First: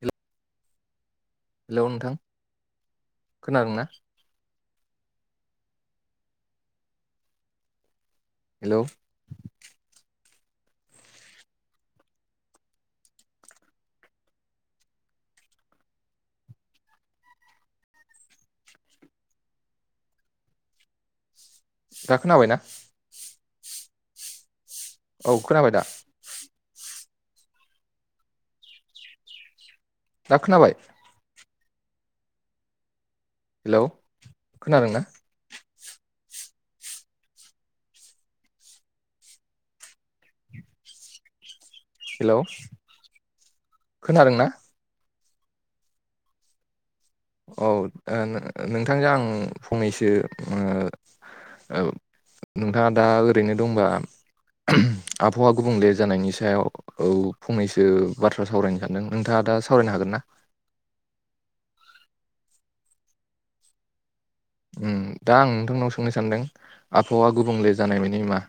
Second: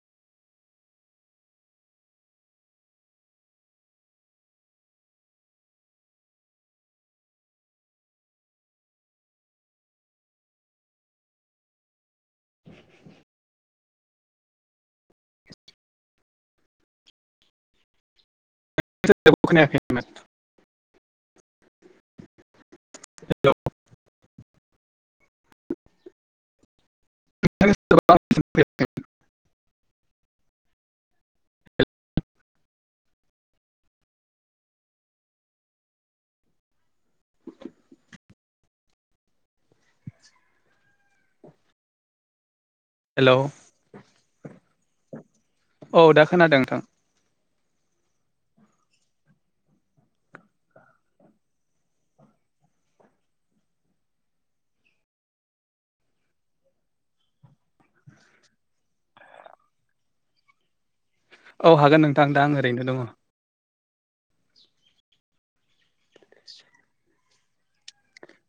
हेल' hello नोंथां खोनादों ना? हेलौ। [unintelligible] [unintelligible] दा खोनाबायना? औ खोनाबाय दा। [unintelligible] दा खोनाबाय। हेलौ खोनादोंना? हेलौ हेलौ खोनादोंना औ दा खोनादों नोंथां। औ ओ नोंथांजों आं फंनैसो ओ औ। नोंथाङा दा ओरैनो दंबा आबहावा गुबुंले जानायनि सायाव औ फंनैसो बाथ्रा सावरायनो सानदों नोंथाङा दा सावरायनो हागोन ना? औ हागोन नोंथां दा आं ओरैनो दङ। उम दा आं नोंथांनाव सोंनो सानदों आबहावा गुबुंले जानाय मानि मा?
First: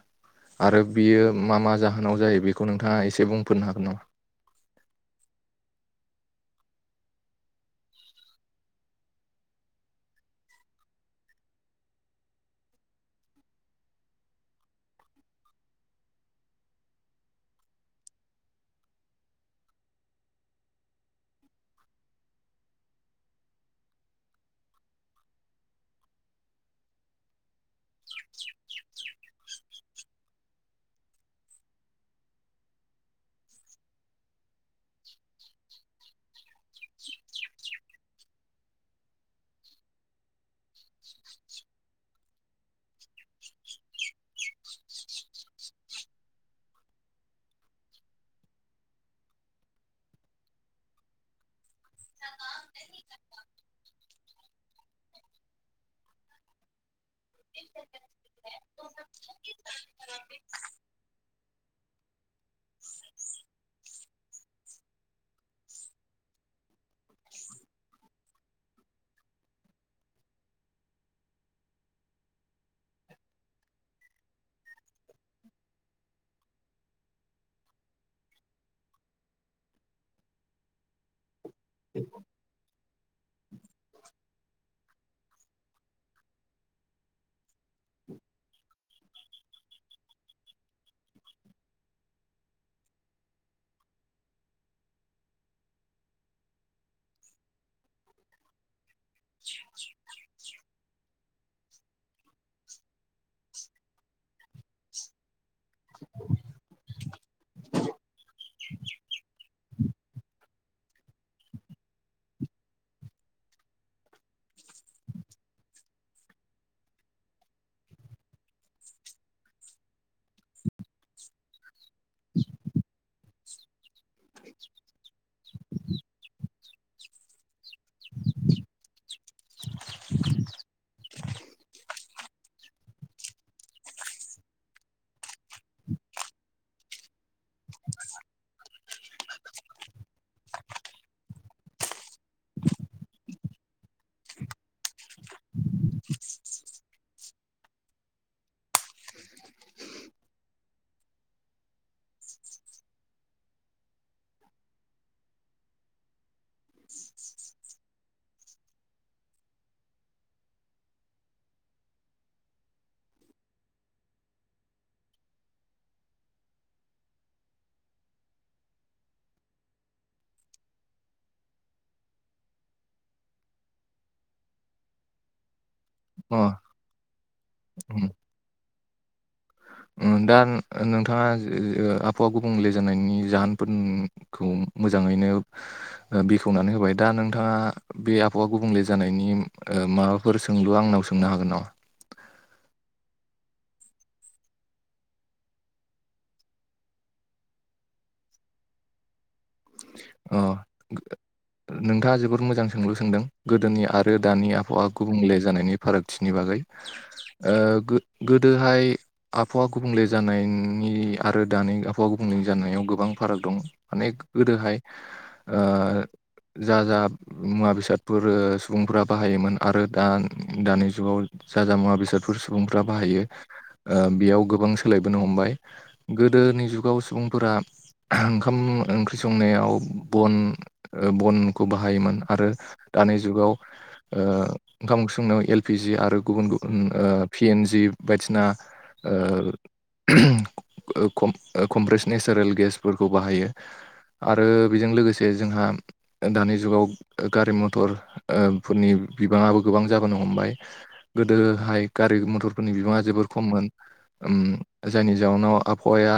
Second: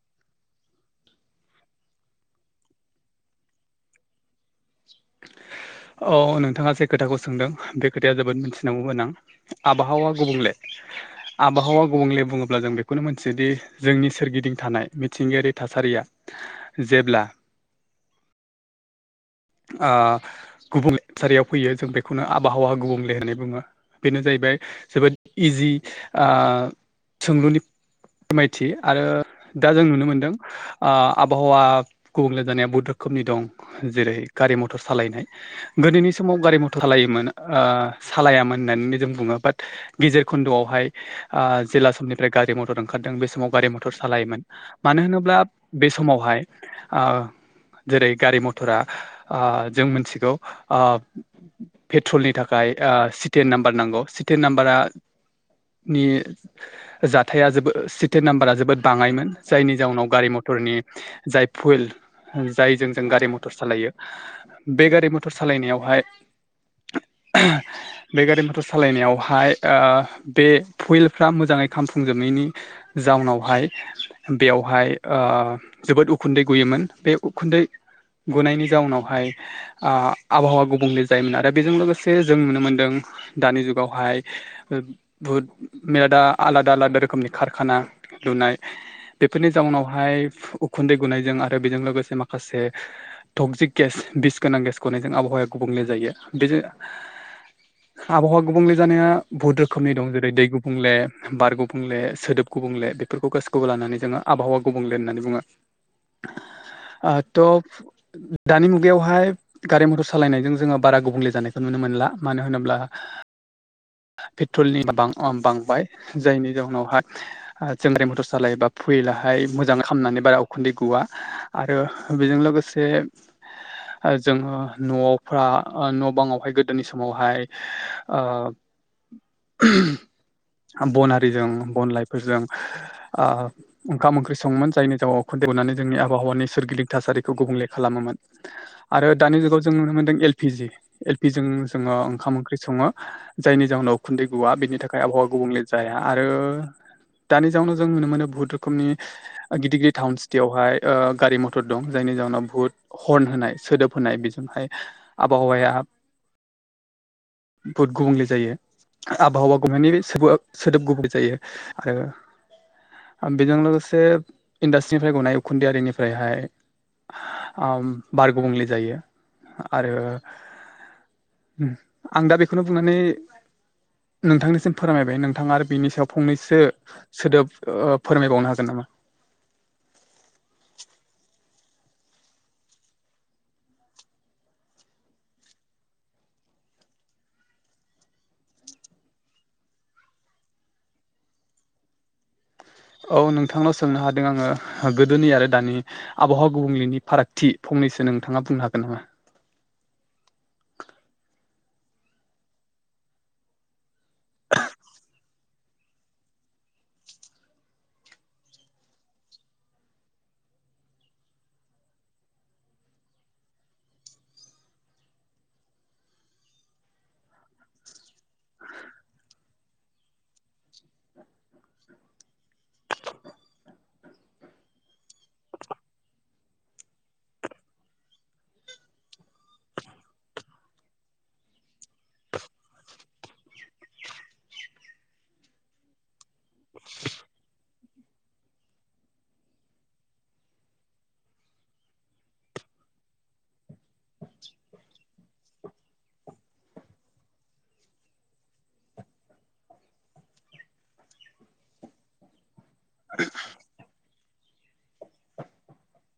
आरो बियो मा मा जाहोनाव जायो बेखौ नोंथाङा एसे बुंफोरनो हागोन नामा? औ नोंथाङा जे खोथाखौ सोंदों बे खोथाया जोबोद मिथिनांगौ गोनां। आबहावा गुबुंले आबहावा गुबुंले बुङोब्ला जों बेखौनो मोनथियोदि जोंनि सोरगिदिं थानाय मिथिंगायारि थासारिया जेब्ला ओ गुबुंले थासारियाव फैयो जों बेखौनो आबहावा गुबुंले होननानै बुङो। बेनो जाहैबाय जोबोद इजि ओ सोंलुनि फोरमायथि आरो दा जों नुनो मोनदों आबहावा गुबुंले जानाया बहुद रोखोमनि दं जेरै गारि मथर सालायनाय। गोदोनि समाव गारि मथर सालायोमोन ओ सालायामोन होननानै जों बुङो बाट गेजेर खन्द'आवहाय ओ जेला समनिफ्राय गारि मटर ओंखारदों बे समाव गारि मटर सालायोमोन। मानो होनोब्ला बे समावहाय ओ जेरै गारि मथरा आ जों मिथिगौ आ। पेट्रलनि थाखाय आ सिटेन नाम्बार नांगौ सिटेन नाम्बारा नि जाथाया जोबोद सिटे नाम्बारा जोबोद बाङायोन जायनि जाउनाव गारि मटरनि जाय पुइल जायजों जों गारि मटर सालायो बे गारि मथर सालायनायावहाय बे गारि मटर सालायनायावहाय ओ बे फुइलफ्रा मोजाङै खामफुंजोबनायनि जाउनावहाय बेयावहाय ओ‌ जोबोद उखुन्दै गयोमोन बे उखुन्दै गुनायनि जाउनावहाय आ आबहावा गुबुंले जायोमोन आरो बेजों लोगोसे जों नुनो मोन्दों दानि जुगावहाय ओ बहुद मेरलादा आलादा आलादा रोखोमनि कारखाना लुनाय। बेफोरनि जाउनावहाय उखुन्दै गुनायजों आरो बेजों लोगोसे माखासे टगजिक गेस बिस गोनां गेस गनायजों आबहावाया गुबुंले जायो। बेजों [inaudible] [unintelligible] आबहावा गुबुंले जानाया बुहुत रोखोमनि दं जेरै दै गुबुंले बार गुबुंले सोदोब गुबुंले बेफोरखौ गोसोखौबो लानानै जोङो आबहावा गुबुंले होननानै बुङो। [inaudible] [unintelligible] थ' दानि मुगायावहाय गारि मटर सालायनायजों जोङो बारा गुबुंले जानायखौ नुनो मोनला। मानो होनोब्ला पेट्रलनिां बांबाय जायनि जाउनावहाय जों गारि मथर सालायोबा फैलाहाय मोजाङ खालामनानै बारा उखुन्दै गुवा आरो बेजों लोगोसे जोङो न'आवफ्रा न' बाङावहाय गोदोनि समावहाय ओ ब'नारिजों ब'न लाइफोरजों ओ ओंखाम ओंख्रि सङोम जायनि जाउावखौ देवनानै जोंनि आबहावानि सोरगिदिं थासारिखौ गुबुंले खालामोमोन। आरो दानि जुगाव जों नुनो मोनदों एलपि जि एलपि जि जों जोङो ओंखाम ओंख्रि सङो। जायनि जाहोनाव उखुन्दै गुवआ बेनि थाखाय आबहावा गुबुंले जाया। आरो दानि जाउनाव जों नुनो मोनो बहुत रोखोमनि गिदिर गिदिर टाउन सिटियावहाय ओ गारि मथर दं जायनि जउनाव बुहुत हरन होनाय सोदोब होनाय बेजोंहाय आबहावाया [inaudible] [unintelligible] बुथ गुबुंले जायो आबहावा गुबनायनि सोदोब गुबै जायो आरो बेजों लोगोसे इन्डास्ट्रिनिफ्राय गनाय उखुन्दैारिनिफ्रायहाय ओम बार गुबुंले जायो आरो आं दा बेखौनो बुंनानै नोंथांनिसिम फोरमायबाय नोंथाङा आरो बिनि सायाव अ फंनैसो सोदोब उम फोरमायबावनो हागोन नामा? दा नोंथाङा ओ आबहावा गुबुंले जानायनि जाहोनफोर खौ मोजाङैनो बेखेवनानै होबाय। दा नोंथाङा बे आबहावा गुबुंले जानायनि माबाफोर सोंलु आंनाव सोंनो हागोन नामा? औ नोंथांनाव सोंनो हादों आङो गोदोनि आरो दानि आबहाव गुबुंलेनि फारागथि फंनैसो नोंथाङा बुंनो हागोन नामा? अ नोंथाङा जोबोद मोजां सोंलु सोंदों गोदोनि आरो दानि आबहावा गुबुंले जानायनि। फारागथिनि बागै ओ गोदोहाय आबहावा गुबुंले जानायनि आरो दानि आबहावा गुबुंले जानायाव गोबां फाराग दं। माने गोदोहाय ओ जा-जा मुवा बेसादफोर ओ सुबुंफोरा बाहायोमोन आरो दा दानि जुगाव ज-जा मुवा बेसादफोर सुबुंफ्रा बाहायो बेयाव गोबां सोलायबोनो हमबाय। गोदोनि जुगाव सुबुंफोरा ओंखाम ओख्रि संनायाव बन ओ बनखौ बाहायोमोन आरो दानि जुगाव ओ ओंखाम ओंख्रि संनायाव एल पि जि आरो गुबुन गुबुन पिएन जि बायदिना। ओ ओ कमप्रेस नेचारेल गेसफोरखौ बाहायो। आरो बेजों लोगोसे जोंहा दानि जुगाव गारि मथर ओ फोरनि बिबाङआबो गोबां जाबोनो हमबाय। गोदोहाय गारि मथरफोरनि बिबाङा जोबोर खममोन। ओम जायनि जाउनाव आबहावाया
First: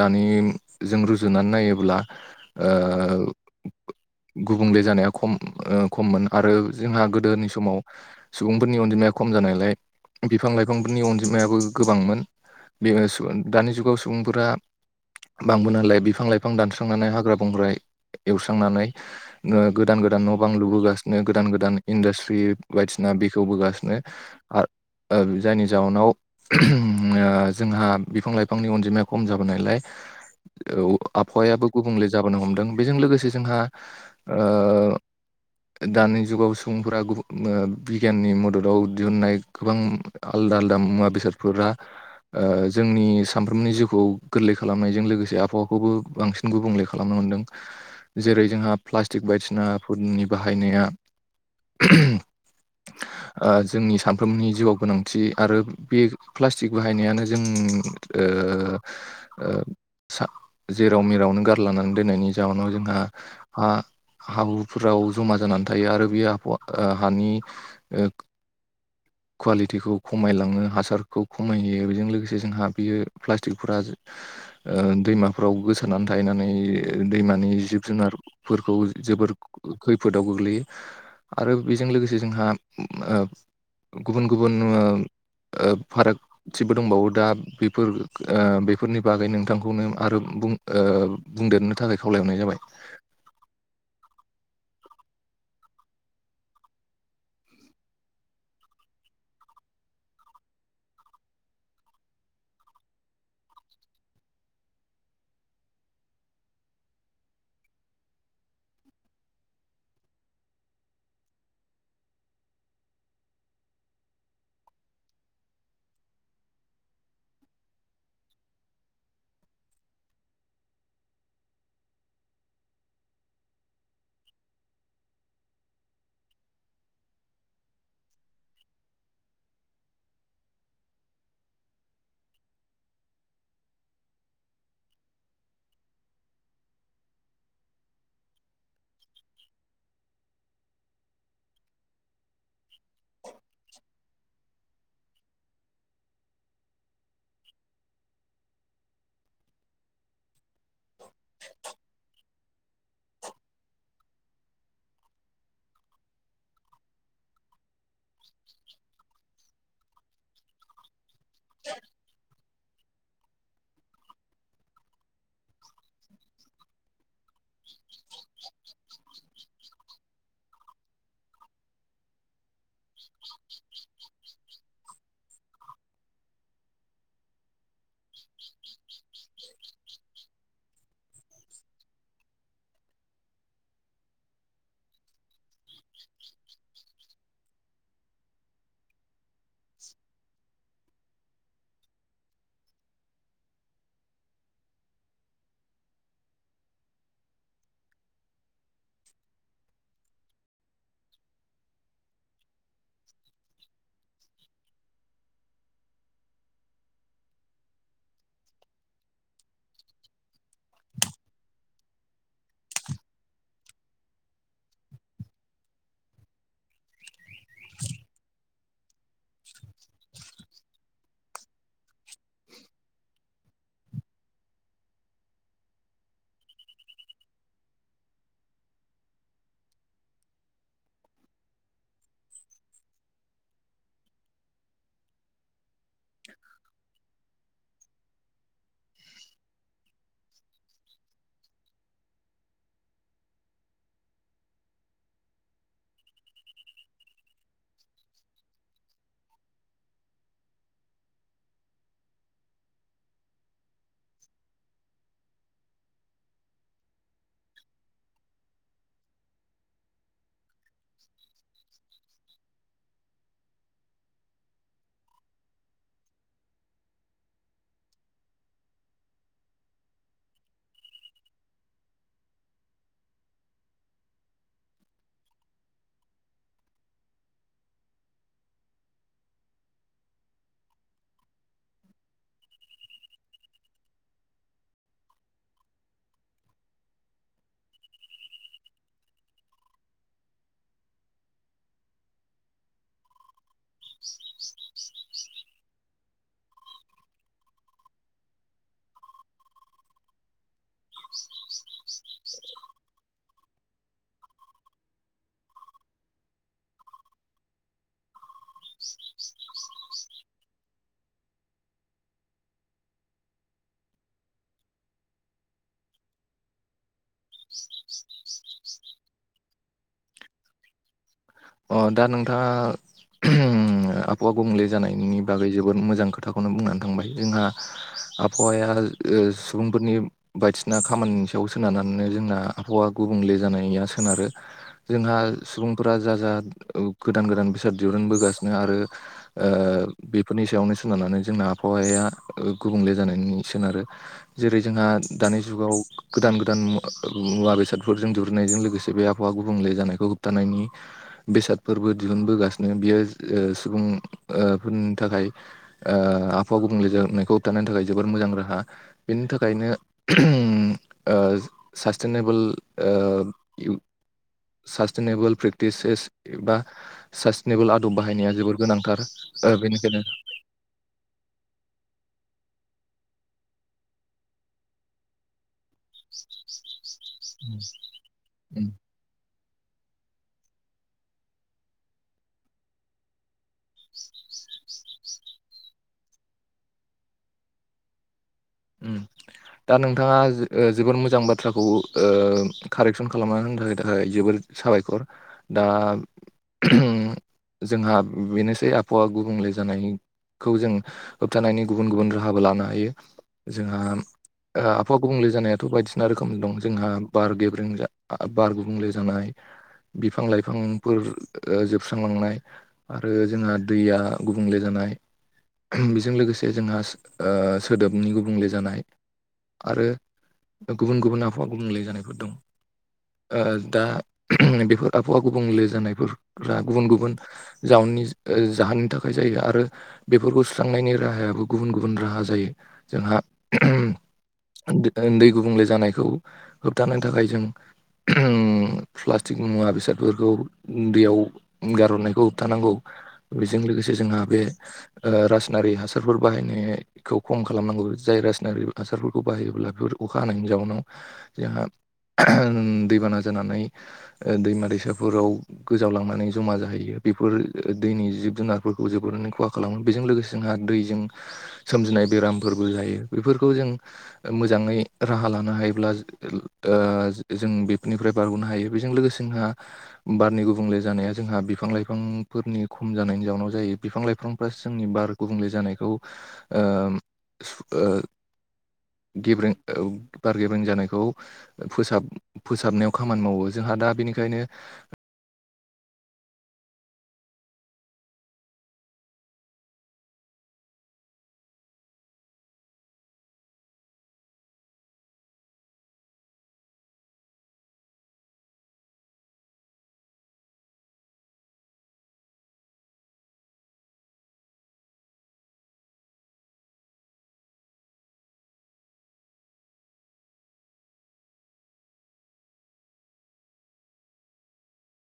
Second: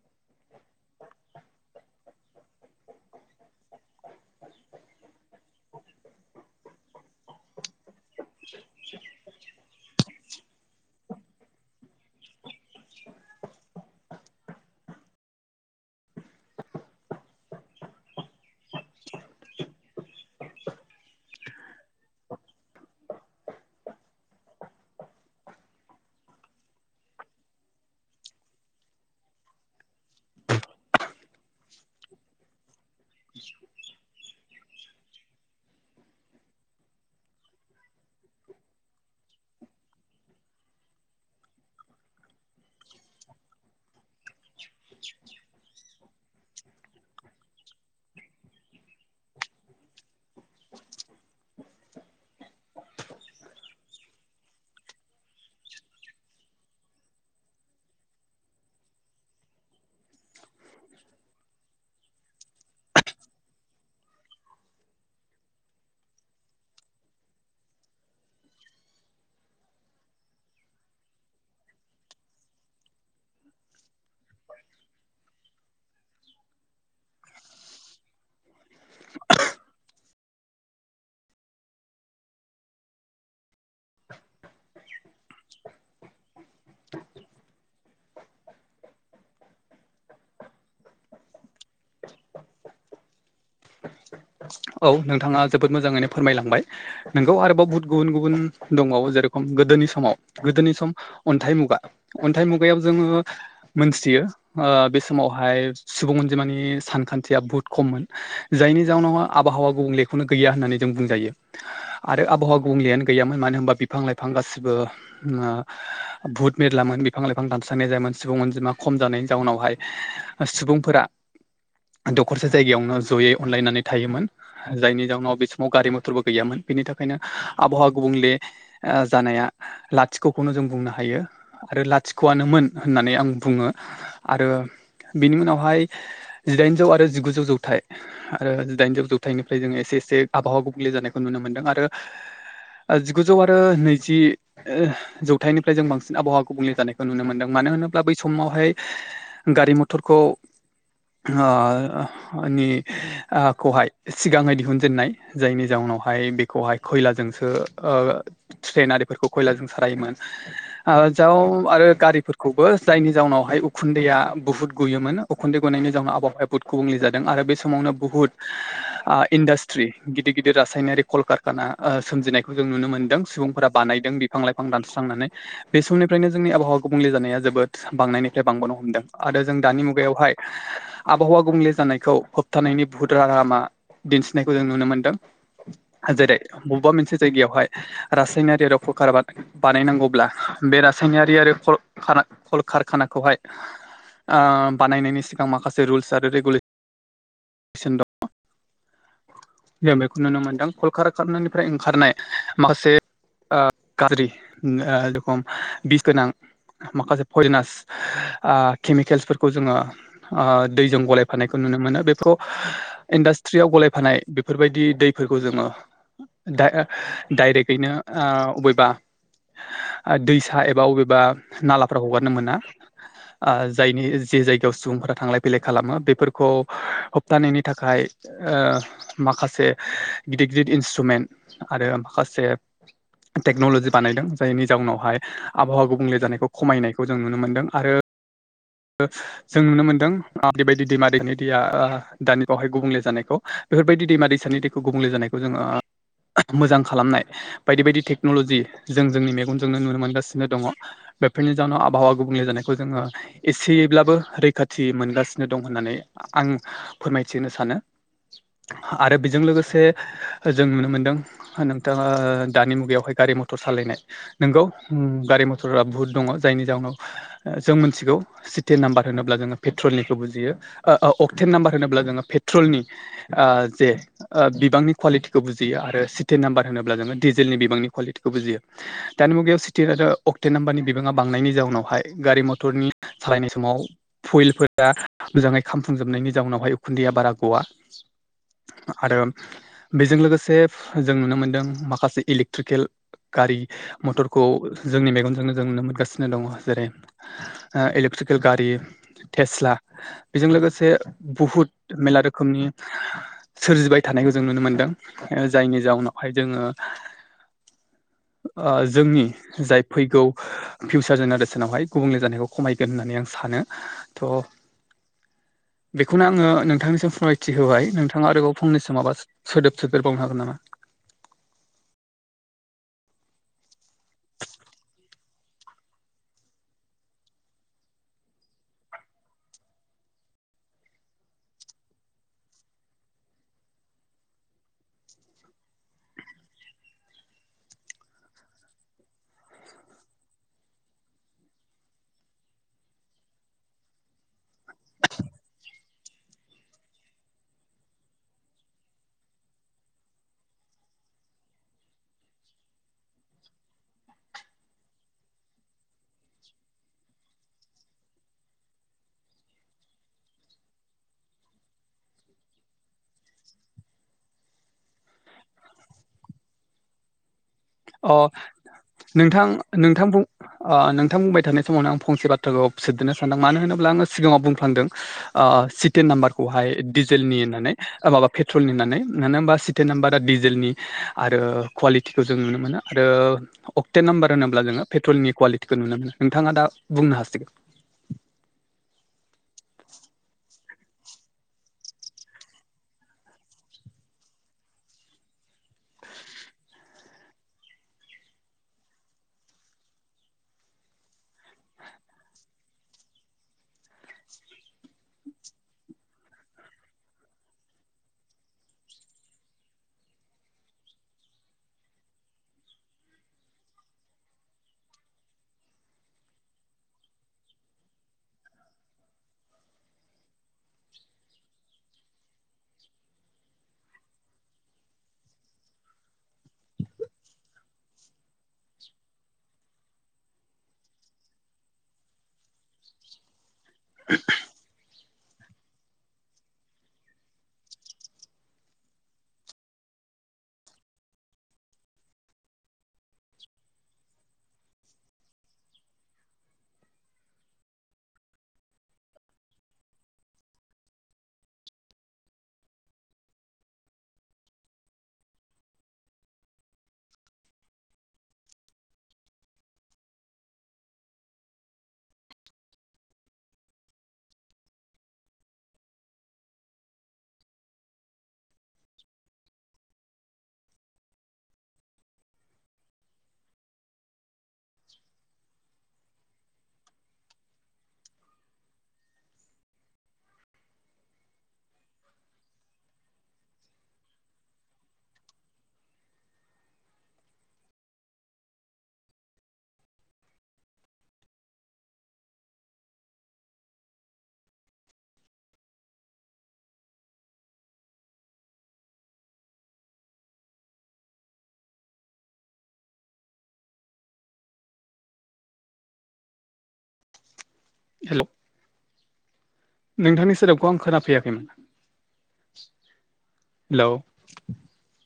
दानिजों रुजुनानै नायोब्ला। ओ गुबुंले जानाया खम खममोन आरो जोंहा गोदोनि समाव सुबुंफोरनि अनजिमाया खम जानायलाय बिफां लाइफांफोरनि अनजिमायाबो गोबांमोन बे दानि जुगाव सुबुंफोरा बांबोनायलाय बिफां लाइफां दानस्रांनाय एवस्रांनानै हाग्रा बंग्रा एवस्रांनानै गोदान गोदान न' बां लुबोगासिनो गोदान गोदान इन्डास्ट्रि बायदिसिना बेखेवबोगासिनो आरो जायनि जाउनाव जोंहा बिफां लाइफांनि अनजिमाया खम जाबोनायलाय औ आबहायाबो गुबुंले जाबोनो हमदों बेजों लोगोसे जोंहा ओ दानि जुगाव सुबुंफोरा गुब बिगियाननि मददाव दिहुननाय गोबां आलदा आलदा मुवा बेसारफोरा जोंनि सानफ्रोमनि जिउखौ गोरलै खालामनायजों लोगोसे आबहावाखौबो बांसिन गुबुंले खालामनो मोन्दों जेरै जोंहा प्लास्टिक बायदिसिनाफोरनि बाहायनाया जोंनि सानफ्रोमनि जिउआव गोनांथि आरो बे प्लास्टिक बाहायनायानो जों ओ ओ साब जेराव मेराव नो गारलानानै दोननायनि जाउनाव हा हाब्रुफोराव जमा जानानै थायो आरो बे हानि ओ कुवालिटिखौ खमायलाङो हासारखौ खमायहैयो बेजों लोगोसे जोंहा बियो प्लास्टिकफोरा ओ दैमाफ्राव गोसानानै थायनानै दैमानि जिब जुनारफोरखौ जोबोर खैफोदाव गोग्लैयो आरो बेजों लोगोसे जोंहा गुबुन गुबुन ओ फाराग थिबो दंबावो दा बेफोर बेफोरनि बागै नोंथांखौनो आरो बुं बुंदेरनो थाखाय खावलायहरनाय जाबाय औ नोंथाङा जोबोद मोजाङैनो फोरमायलांबाय नोंगौ आरोबाव बहुत गुबुन गुबुन दंबावो जेरेखम गोदोनि समाव गोदोनि सम अन्थाइ मुगा अन्थाइ मुगायाव जोङो मोनथियो बे समावहाय सुबुं अनजिमानि सानखान्थिया बुहुत खममोन जायनि जाउनाव आबहावा गुबुंलेखौनो गैया होननानै जों बुंजायो आरो आबहावा गुबुंलेयानो गैयामोन मानो होनबा बिफां लाइफां गासैबो भुत मेरलामोन बिफां लाइफां दानस्रांनाय जायामोन सुबुं अनजिमा खम जानायनि जाउनावहाय सुबुंफोरा दखरसे जायगायावनो जयै अनलायनानै थायोमोन जायनि जाउनाव बे समाव गारि मथरबो गैयामोन बिनि थाखायनो आबहावा गुबुंले ओ जानाया लाथिख'खौनो जों बुंनो हायो आरो लाथिख'आनोमोन होननानै आं बुङो आरो बिनि उनावहाय जिदाइनजौ आरो जिगुजौ जौथाय आरो जिदाइनजौ जौथाइनिफ्राय जोङो एसे एसे आबहावा गुबुंले जानायखौ नुनो मोनदों आरो जिगुजौ आरो नैजि जौथायाइनिफ्राय जों बांसिन आबहावा गुबुंले जानायखौ नुनो मोन्दों मानो होनोब्ला बै समावहाय गारि मथरखौ ओ नि खौहाय सिगाङै दिहुनजेननाय जायनि जाउनावहाय बेखौहाय खैलाजोंसो ट्रेन आरिफोरखौ खयलाजों सालायोमोन [inaudible] जाव आरो गारिफोरखौबो जायनि जाउनावहाय उखुन्दैया बुहुत गुयोमोन उखुन्दै गनायनि जाउनाव आबहावाया बुद गुबुंले जादों आरो बे समावनो बुहुत [unintelligible] इन्डास्ट्रि गिदिर गिदिर रासायनारि कल कारखाना सोमजिनायखौ जों नुनो मोनदों सुबुंफोरा बानायदों बिफां लाइफां दानस्रांनानै बे समनिफ्रायनो जोंनि आबहावा गुबुंले जानाया जोबोद बांनायनिफ्राय बांबोनो हमदों आरो जों दानि मुगायावहाय आबहावा गुबुंले जानायखौ होबथानायनि बुहुत राहालामा दिन्थिनायखौ जों नुनो मोन्दों। जेरै बबेबा मोनसे जायगायावहाय रासायनारि आरो ककाराबाद बानायनांगौब्ला बे रासायनारि आरो कलकारखानाखौहाय बानायनायनि सिगां माखासे रुल्स आरो रेगुले सन‌ दङ। जों बेखौ नुनो मोन्दों कलखारनानिफ्राय ओंखारनाय माखासे गाज्रि जेरेखम बिस गोनां माखासे पयजनास केमिकेल्सफोरखौ जोङो दैजों गलायफानायखौ नुनो मोनो बे खौ इन्डास्ट्रियाव गलायफानाय बेफोरबायदि दैफोरखौ जोङो दा डाइरेक्टयैनो अबेबा दैसा एबा अबेबा नालाफ्राव हगारनो मोना। जायनि जि जायगायाव सुबुंफोरा थांलाय फैलाय खालामो बेफोरखौ होबथानायनि थाखाय ओ माखासे गिदिर गिदिर इन्सट्रुमेन्ट आरो माखासे टेक्नलजि बानायदों जायनि जाउनावहाय आबहावा गुबुंले जानायखौ खमायनायखौ जों नुनो मोनदों आरो जों नुनो मोनदों बेबायदि दैमा दैनि दैया दानि बावहाय गुबुंले जानायखौ। बेफोरबायदि दैमा दैसानि दैखौ गुबुंले जानायखौ जोङो मोजां खालामनाय बायदि बायदि टेक्न'ल'जि जों जोंनि मेगनजोंनो नुनो मोनगासिनो दङ। बेफोरनि जााहोनाव आबहावा गुबुंले जानायखौ जोङो एसेयैब्लाबो रैखाथि मोनगासिनो दं होननानै आं फोरमायथिहोनो सानो। आरो बेजों लोगोसे जों नुनो मोनदों नोंथाङा दानि मुगायावहाय गारि मथर सालायनाय। नंगौ गारि मथरा बुहुद दङ जायनि जाउनाव जों मिथिगौ सिटेन नाम्बार होनोब्ला जोङो पेट्रलनिखौ बुजियो अक्टेन नाम्बार होनोब्ला जोङो पेट्रलनि ओ जे बिबांनि कुवालिटिखौ बुजियो आरो सिटे नाम्बार होनोब्ला जोङो डिजेलनि बिबांनि कुवालिटिखौ बुजियो। दानि मुगायाव सिटे आरो अक्टे नाम्बारनि बिबाङा बांनायनि जाउनावहाय गारि मथरनि सालायनाय समाव फयलफोरा मोजाङै खामफुंजोबनायनि जाउनावहाय उखुन्दैया बारा गवा। आरो बेजों लोगोसे जों नुनो मोनदों माखासे इलेक्ट्रिकेल गारि मथरखौ जोंनि मेगनजोंनो जों नुनो मोनगासिनो दङ जेरै इलेक्ट्रिकेल गारि टेस्ला बेजों लोगोसे मोनसे बुहुत मेरला रोखोमनि सोरजिबाय थानायखौ जों नुनो मोनदों जायनि जाउनावहाय जोङो जोंनि जाय फैगौ फिउचार जेनेरेसनावहाय गुबुंले जानायखौ खमायगोन होननानै आं सानो थ' बेखौनो आङो नोंथांनिसिम फोरमायथि होबाय नोंथाङा आरोबाव फंनैसो माबा सोदोब सोदेरबावनो हागोन नामा? अ दा नोंथाङा ओ‌ आबहावा गुबंले जानायनि बागै जोबोद मोजां खोथाखौनो बुंनानै थांबाय जोंहा - आबहावाया ओ सुबुंफोरनि बायदिसिना खामानिनि सायाव सोनारनानैनो जोंना आबहावा गुबुंले जानाया सोनारो। जोंहा सुबुंफोरा जा जा गोदान गोदान बेसाद दिरुनबोगासिनो आरो ओ बेफोरनि सायावनो सोनारनानै जोंना आबहावाया गुबुंले जानायनि सोनारो। जेरै जोंहा दानि जुगाव गोदान गोदान मुवा मुवा बेसादफोरजों दुरुननायजों लोगोसे बे आ हावा गुबुंले जानायखौ होबथानायनि बेसादफोरबो दिहुनबोगासिनो बियो ओ सुबुंफोरनि थाखाय ओ आबहावा गुबुंले जाबनायखौ होबथानो थाखाय जोबोर मोजां राहा बेनि थाखायनो ओ सासटेनबोल ओ- साचटेनेबल फ्रे टिसेस एबा सास्टेनेबोल आदब अ बाहायनाया जोबोर गोनांथार नोंथां ओ बेनिखायनो नोंथां बुं ओ नोंथां बुंबाय थानाय समावनो आं फंसे बाथ्राखौ सोदोननो सानदों मानो होनोब्ला आङो सिगाङाव बुंफ्लांदों ओ सिटेन नाम्बारखौहाय डिजेलनि होननानै माबा उम पेट्रलनि होननानै मानो होमबा सिटेन नाम्बारा दिजेलनि आरो क्वालिटिखौ जों नुनो मोनो दों अक्टे नाम्बार होनोब्ला जोङो पेट्रलनि कुवालिटिखौ मोनो नोंथाङा दा बुंनो हासिगोन उम दा नोंथाङा ओ जोबोर मोजां बाथ्राखौ ओ कारेक्सन खालामना होनो थाखाय थाखाय जोबोर साबायखर दा जोंहा बेनोसै आबहावा गुबुंले जानायनि खौ जों होबथानायनि गुबुन गुबुन राहाबो लानो हायो जोंहा ओ आबहावा गुबुंले जानायाथ' बायदिसिना रोखोम दं जोंहा बार गेबं बार गुबुंले जानाय बिफां लाइफांफोर ओ जोबस्रांलांनाय आरो जोंहा दैया गुबुंले जानाय बेजों लोगोसे जोंहा ओ सोदोबनि गुब बुंले जानाय आरो गुबुन गुबुन आबहावा गुबुंले जानायफोर दं ओ दा बेफोर आबहावा गुबुंले जानायफोरा गुबुन गुबुन जाउननि ओ जाहोननि थाखाय जायो आरो बेफोरखौ सुस्रांनायनि राहायाबो गुबुन गुबुन राहा जायो जोंहा उन्दै गुबुंले जानायखौ होबथानो थाखाय जों प्लास्टिक मुवा बेसादफोरखौ दैआव गार'नायखौ होबथानांगौ बेजों लोगोसे जोंहा बे ओ रासायनारि हासारफोर बाहायनायखौ खम खालामनांगौ जाय रासनारि हासारफोरखौ बाहायोब्ला बेफोर अखा हानायनि जाउनाव जोंहा दैबाना जानानै दैमा दैसाफोराव गोजावलांनानै जमा जाहैयो बेफोर दैनि जिब जुनारफोरखौ जोबोरै खहा खालामो बेजों लोगोसे जोंहा दैजों सोमजिनाय बेरामफोरबो जायो बेफोरखौ जों मोजाङै राहा लानो हायोब्ला ओ जों बेफोरनिफ्राय बारग'नो हायो बेजों लोगोसे जोंहा बारनि गुबुंले जानाया जोंहा बिफां लाइफांफोरनि खम जानायनि जाउयोनाव जायो बिफां लाइफांफोरा जोंनि बार गुबुंले जानायखौ ओ सु ओ गेब्रें ओ बार गेब्रें जानायखौ फोसाब फोसाबनायाव खामानि मावो जोंहा दा बेनिखायनो हेल' नोंथांनि सोदोबखौ आं खोनाफैयाखैमोन हेलौ